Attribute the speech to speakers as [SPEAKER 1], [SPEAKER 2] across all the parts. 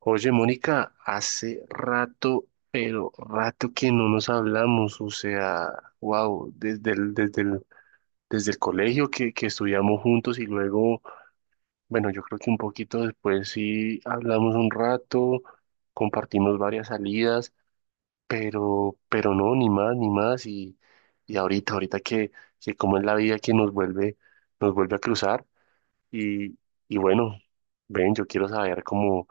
[SPEAKER 1] Oye, Mónica, hace rato, pero rato que no nos hablamos, o sea, wow, desde el colegio que estudiamos juntos y luego, bueno, yo creo que un poquito después sí hablamos un rato, compartimos varias salidas, pero no, ni más, y ahorita, ahorita que como es la vida que nos vuelve a cruzar, y, y bueno, ven, yo quiero saber cómo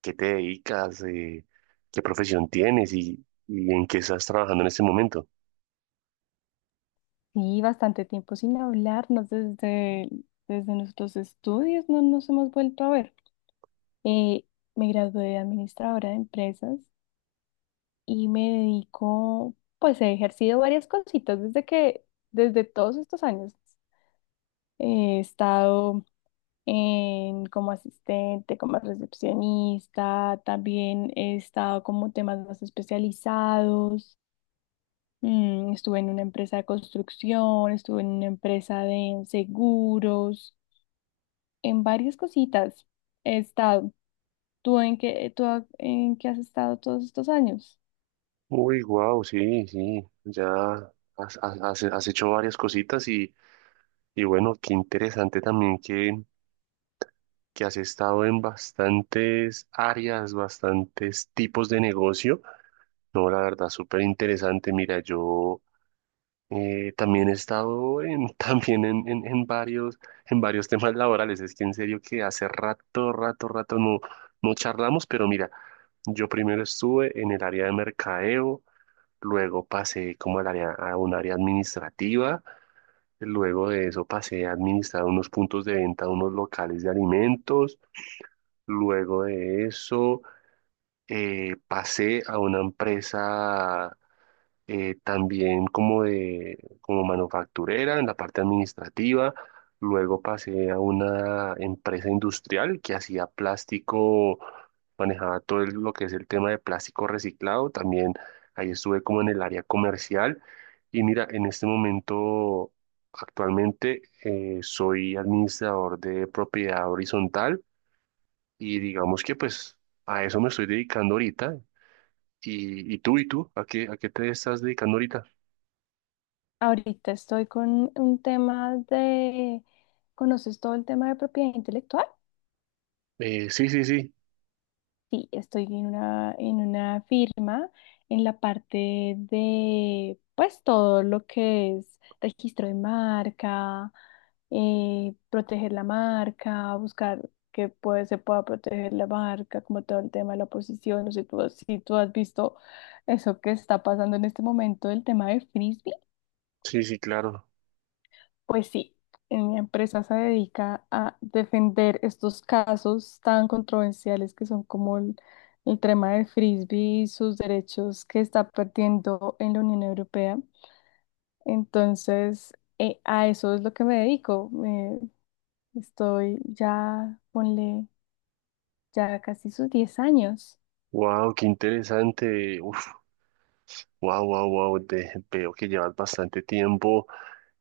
[SPEAKER 1] qué te dedicas, qué profesión tienes y en qué estás trabajando en este momento.
[SPEAKER 2] Sí, bastante tiempo sin hablarnos desde nuestros estudios, no nos hemos vuelto a ver. Eh, Me gradué de administradora de empresas y me dedico, pues he ejercido varias cositas desde todos estos años. He estado como asistente, como recepcionista, también he estado como temas más especializados. Estuve en una empresa de construcción, estuve en una empresa de seguros. En varias cositas he estado. En qué has estado todos estos años?
[SPEAKER 1] Uy, wow, sí, sí, ya has hecho varias cositas y bueno, qué interesante también que has estado en bastantes áreas, bastantes tipos de negocio. No, la verdad, súper interesante. Mira, yo también he estado también en, en varios, en varios temas laborales. Es que en serio que hace rato no, no charlamos, pero mira, yo primero estuve en el área de mercadeo, luego pasé como al área, a un área administrativa, luego de eso pasé a administrar unos puntos de venta, unos locales de alimentos, luego de eso pasé a una empresa también como de como manufacturera en la parte administrativa. Luego pasé a una empresa industrial que hacía plástico, manejaba lo que es el tema de plástico reciclado. También ahí estuve como en el área comercial. Y mira, en este momento, actualmente, soy administrador de propiedad horizontal y digamos que pues a eso me estoy dedicando ahorita. ¿Y tú? ¿A qué te estás dedicando ahorita?
[SPEAKER 2] Ahorita estoy con un tema de... ¿Conoces todo el tema de propiedad intelectual?
[SPEAKER 1] Sí, sí, sí,
[SPEAKER 2] Sí, estoy en en una firma en la parte de, pues, todo lo que es registro de marca, proteger la marca, se pueda proteger la marca, como todo el tema de la posición. Si tú has visto eso que está pasando en este momento, el tema de frisbee.
[SPEAKER 1] sí, sí, claro.
[SPEAKER 2] Pues sí, en mi empresa se dedica a defender estos casos tan controversiales que son el tema del frisbee y sus derechos que está perdiendo en la Unión Europea. Entonces, a eso es lo que me dedico. Estoy ya, ponle, ya casi sus 10 años.
[SPEAKER 1] Wow, qué interesante. Uf, wow, wow, wow. Veo que llevas bastante tiempo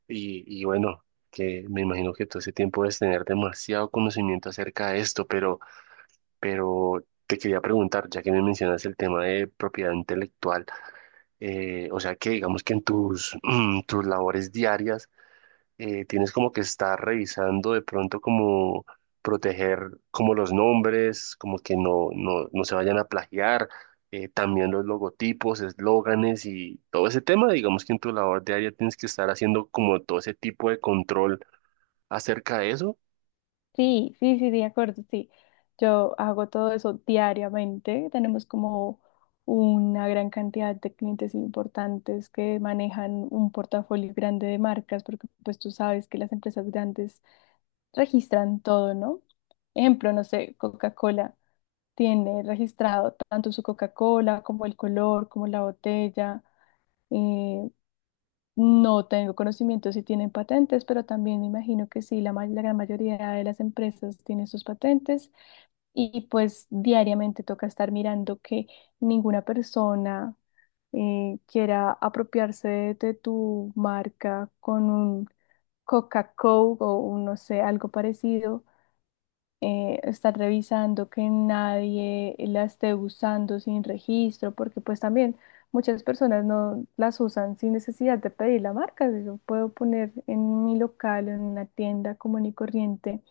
[SPEAKER 1] y bueno, que me imagino que todo ese tiempo debes tener demasiado conocimiento acerca de esto, pero te quería preguntar, ya que me mencionas el tema de propiedad intelectual, o sea que digamos que en tus, tus labores diarias tienes como que estar revisando de pronto como proteger como los nombres, como que no se vayan a plagiar, también los logotipos, eslóganes y todo ese tema, digamos que en tu labor diaria tienes que estar haciendo como todo ese tipo de control acerca de eso.
[SPEAKER 2] Sí, sí, sí, de acuerdo, sí. Yo hago todo eso diariamente. Tenemos como una gran cantidad de clientes importantes que manejan un portafolio grande de marcas, porque pues tú sabes que las empresas grandes registran todo, ¿no? Ejemplo, no sé, Coca-Cola tiene registrado tanto su Coca-Cola como el color, como la botella. Eh, no tengo conocimiento si tienen patentes, pero también me imagino que sí, la gran mayoría de las empresas tiene sus patentes y pues diariamente toca estar mirando que ninguna persona quiera apropiarse de tu marca con un Coca-Cola o un, no sé, algo parecido. Estar revisando que nadie la esté usando sin registro, porque pues también muchas personas no las usan sin necesidad de pedir la marca. Yo puedo poner en mi local, en una tienda común y corriente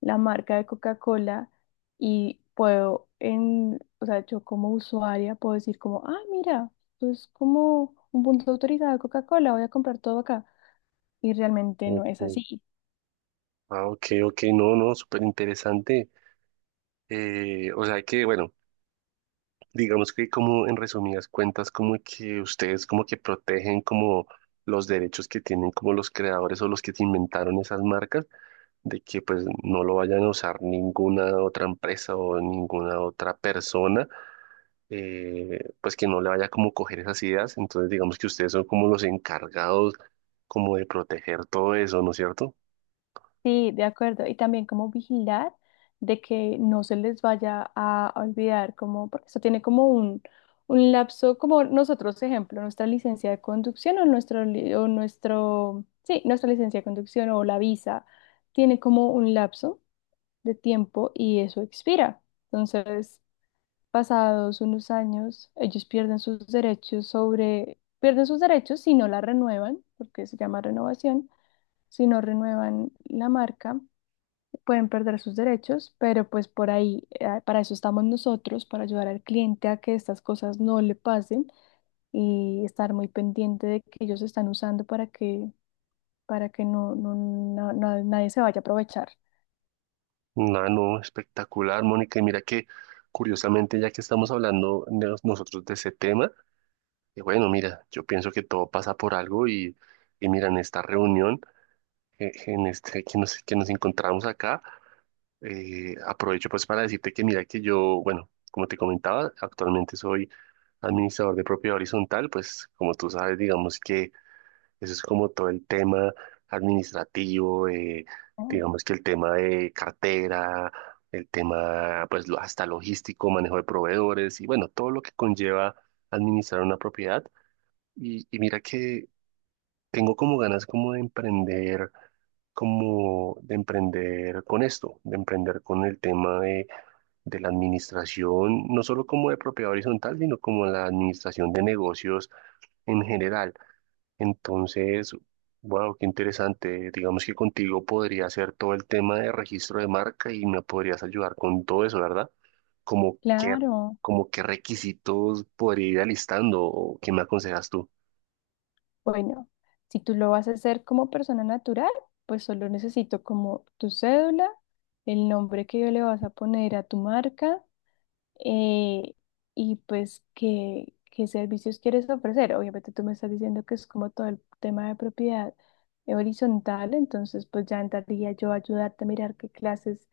[SPEAKER 2] la marca de Coca-Cola y puedo, o sea, yo como usuaria puedo decir como, ah, mira, esto es como un punto de autorizado de Coca-Cola, voy a comprar todo acá. Y realmente no es
[SPEAKER 1] Ok.
[SPEAKER 2] así.
[SPEAKER 1] Ah, ok, ok, no, no, súper interesante. O sea que, bueno. Digamos que como en resumidas cuentas, como que ustedes como que protegen como los derechos que tienen como los creadores o los que inventaron esas marcas, de que pues no lo vayan a usar ninguna otra empresa o ninguna otra persona, pues que no le vaya como coger esas ideas. Entonces digamos que ustedes son como los encargados como de proteger todo eso, ¿no es cierto?
[SPEAKER 2] Sí, de acuerdo. Y también como vigilar de que no se les vaya a olvidar, como, porque esto tiene un lapso, como nosotros, ejemplo, nuestra licencia de conducción o nuestra licencia de conducción o la visa tiene como un lapso de tiempo y eso expira. Entonces, pasados unos años, ellos pierden sus derechos sobre, pierden sus derechos si no la renuevan, porque se llama renovación, si no renuevan la marca, pueden perder sus derechos, pero pues por ahí, para eso estamos nosotros, para ayudar al cliente a que estas cosas no le pasen y estar muy pendiente de que ellos están usando para que nadie se vaya a aprovechar.
[SPEAKER 1] No, no, espectacular, Mónica. Y mira que curiosamente ya que estamos hablando nosotros de ese tema, y bueno, mira, yo pienso que todo pasa por algo y mira, en esta reunión en este, que nos encontramos acá, aprovecho pues para decirte que mira que yo, bueno, como te comentaba, actualmente soy administrador de propiedad horizontal, pues como tú sabes, digamos que eso es como todo el tema administrativo,
[SPEAKER 2] ¿No?
[SPEAKER 1] digamos que el tema de cartera, el tema pues hasta logístico, manejo de proveedores y bueno, todo lo que conlleva administrar una propiedad. Y mira que tengo como ganas como de emprender con esto, de emprender con el tema de la administración, no solo como de propiedad horizontal, sino como la administración de negocios en general. Entonces, wow, qué interesante. Digamos que contigo podría hacer todo el tema de registro de marca y me podrías ayudar con todo eso, ¿verdad? Como qué,
[SPEAKER 2] Claro.
[SPEAKER 1] como qué requisitos podría ir alistando o qué me aconsejas tú.
[SPEAKER 2] Bueno, si tú lo vas a hacer como persona natural, pues solo necesito como tu cédula, el nombre que le vas a poner a tu marca, eh, y pues qué servicios quieres ofrecer. Obviamente tú me estás diciendo que es como todo el tema de propiedad horizontal, entonces pues ya entraría yo a ayudarte a mirar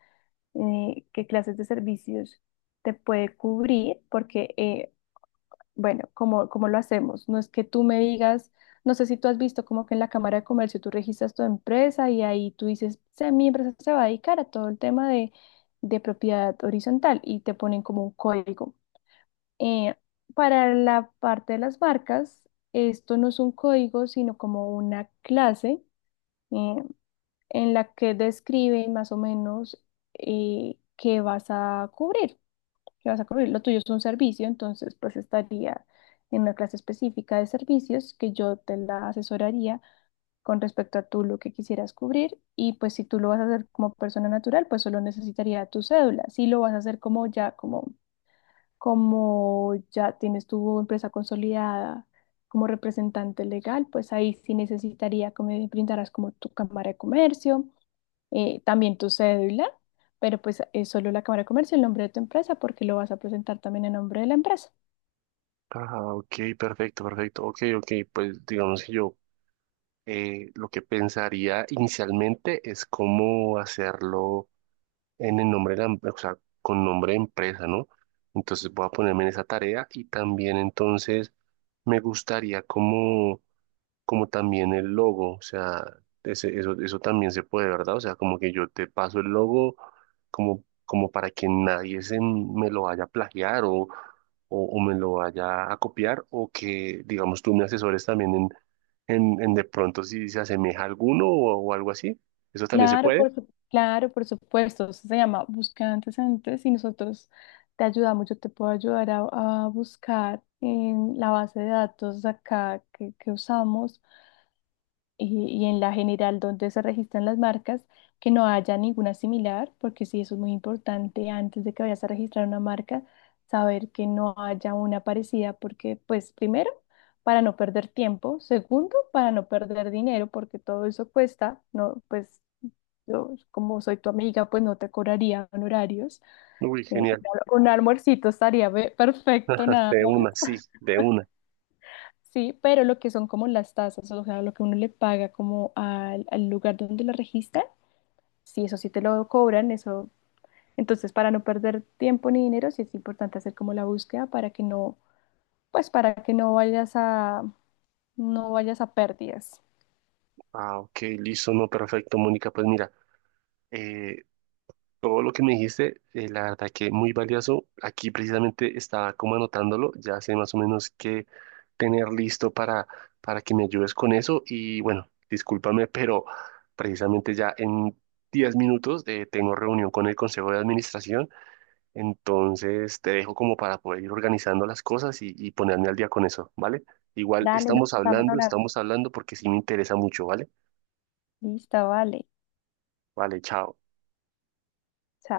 [SPEAKER 2] qué clases de servicios te puede cubrir, porque bueno, cómo lo hacemos? No es que tú me digas, no sé si tú has visto como que en la Cámara de Comercio tú registras tu empresa y ahí tú dices, Mi empresa se va a dedicar a todo el tema de propiedad horizontal" y te ponen como un código. Eh, para la parte de las marcas, esto no es un código, sino como una clase, eh, en la que describen más o menos, qué vas a cubrir que vas a cubrir. Lo tuyo es un servicio, entonces pues estaría en una clase específica de servicios que yo te la asesoraría con respecto a tú lo que quisieras cubrir y pues si tú lo vas a hacer como persona natural, pues solo necesitaría tu cédula. Si lo vas a hacer como ya, como ya tienes tu empresa consolidada como representante legal, pues ahí sí necesitaría que me brindaras como tu cámara de comercio, también tu cédula, pero pues es solo la cámara de comercio, el nombre de tu empresa, porque lo vas a presentar también en nombre de la empresa.
[SPEAKER 1] Ah, ok, perfecto, perfecto. Ok, ok, pues digamos que yo lo que pensaría inicialmente es cómo hacerlo en el nombre de la, o sea, con nombre de empresa, ¿no? Entonces voy a ponerme en esa tarea y también entonces me gustaría como como también el logo, o sea, eso, eso también se puede, ¿verdad? O sea, como que yo te paso el logo como, como para que nadie se me lo vaya a plagiar o, o me lo vaya a copiar o que, digamos, tú me asesores también en, en de pronto si se asemeja a alguno o algo así. Eso también se
[SPEAKER 2] Claro,
[SPEAKER 1] puede.
[SPEAKER 2] claro, por supuesto, eso se llama buscar antecedentes y nosotros te ayudamos, yo te puedo ayudar a buscar en la base de datos acá que usamos y en la general donde se registran las marcas, que no haya ninguna similar, porque sí, eso es muy importante antes de que vayas a registrar una marca, saber que no haya una parecida, porque pues primero, para no perder tiempo, segundo, para no perder dinero, porque todo eso cuesta, no, pues yo como soy tu amiga, pues no te cobraría honorarios,
[SPEAKER 1] Uy,
[SPEAKER 2] eh,
[SPEAKER 1] genial.
[SPEAKER 2] un almuercito estaría perfecto, nada
[SPEAKER 1] De
[SPEAKER 2] más.
[SPEAKER 1] una, sí, de una.
[SPEAKER 2] Sí, pero lo que son como las tasas, o sea, lo que uno le paga como al lugar donde lo registra, si eso sí te lo cobran, eso. Entonces, para no perder tiempo ni dinero, sí es importante hacer como la búsqueda para que no, pues para que no vayas a, no vayas a pérdidas.
[SPEAKER 1] Ah, ok, listo, no, perfecto, Mónica. Pues mira, eh, todo lo que me dijiste, la verdad que muy valioso. Aquí precisamente estaba como anotándolo, ya sé más o menos qué tener listo para que me ayudes con eso. Y bueno, discúlpame, pero precisamente ya en 10 minutos tengo reunión con el Consejo de Administración, entonces te dejo como para poder ir organizando las cosas y ponerme al día con eso, ¿vale? Igual
[SPEAKER 2] Dale, nos estamos hablando.
[SPEAKER 1] estamos hablando porque sí me interesa mucho, ¿vale?
[SPEAKER 2] Listo, vale.
[SPEAKER 1] Vale, chao.
[SPEAKER 2] Chao.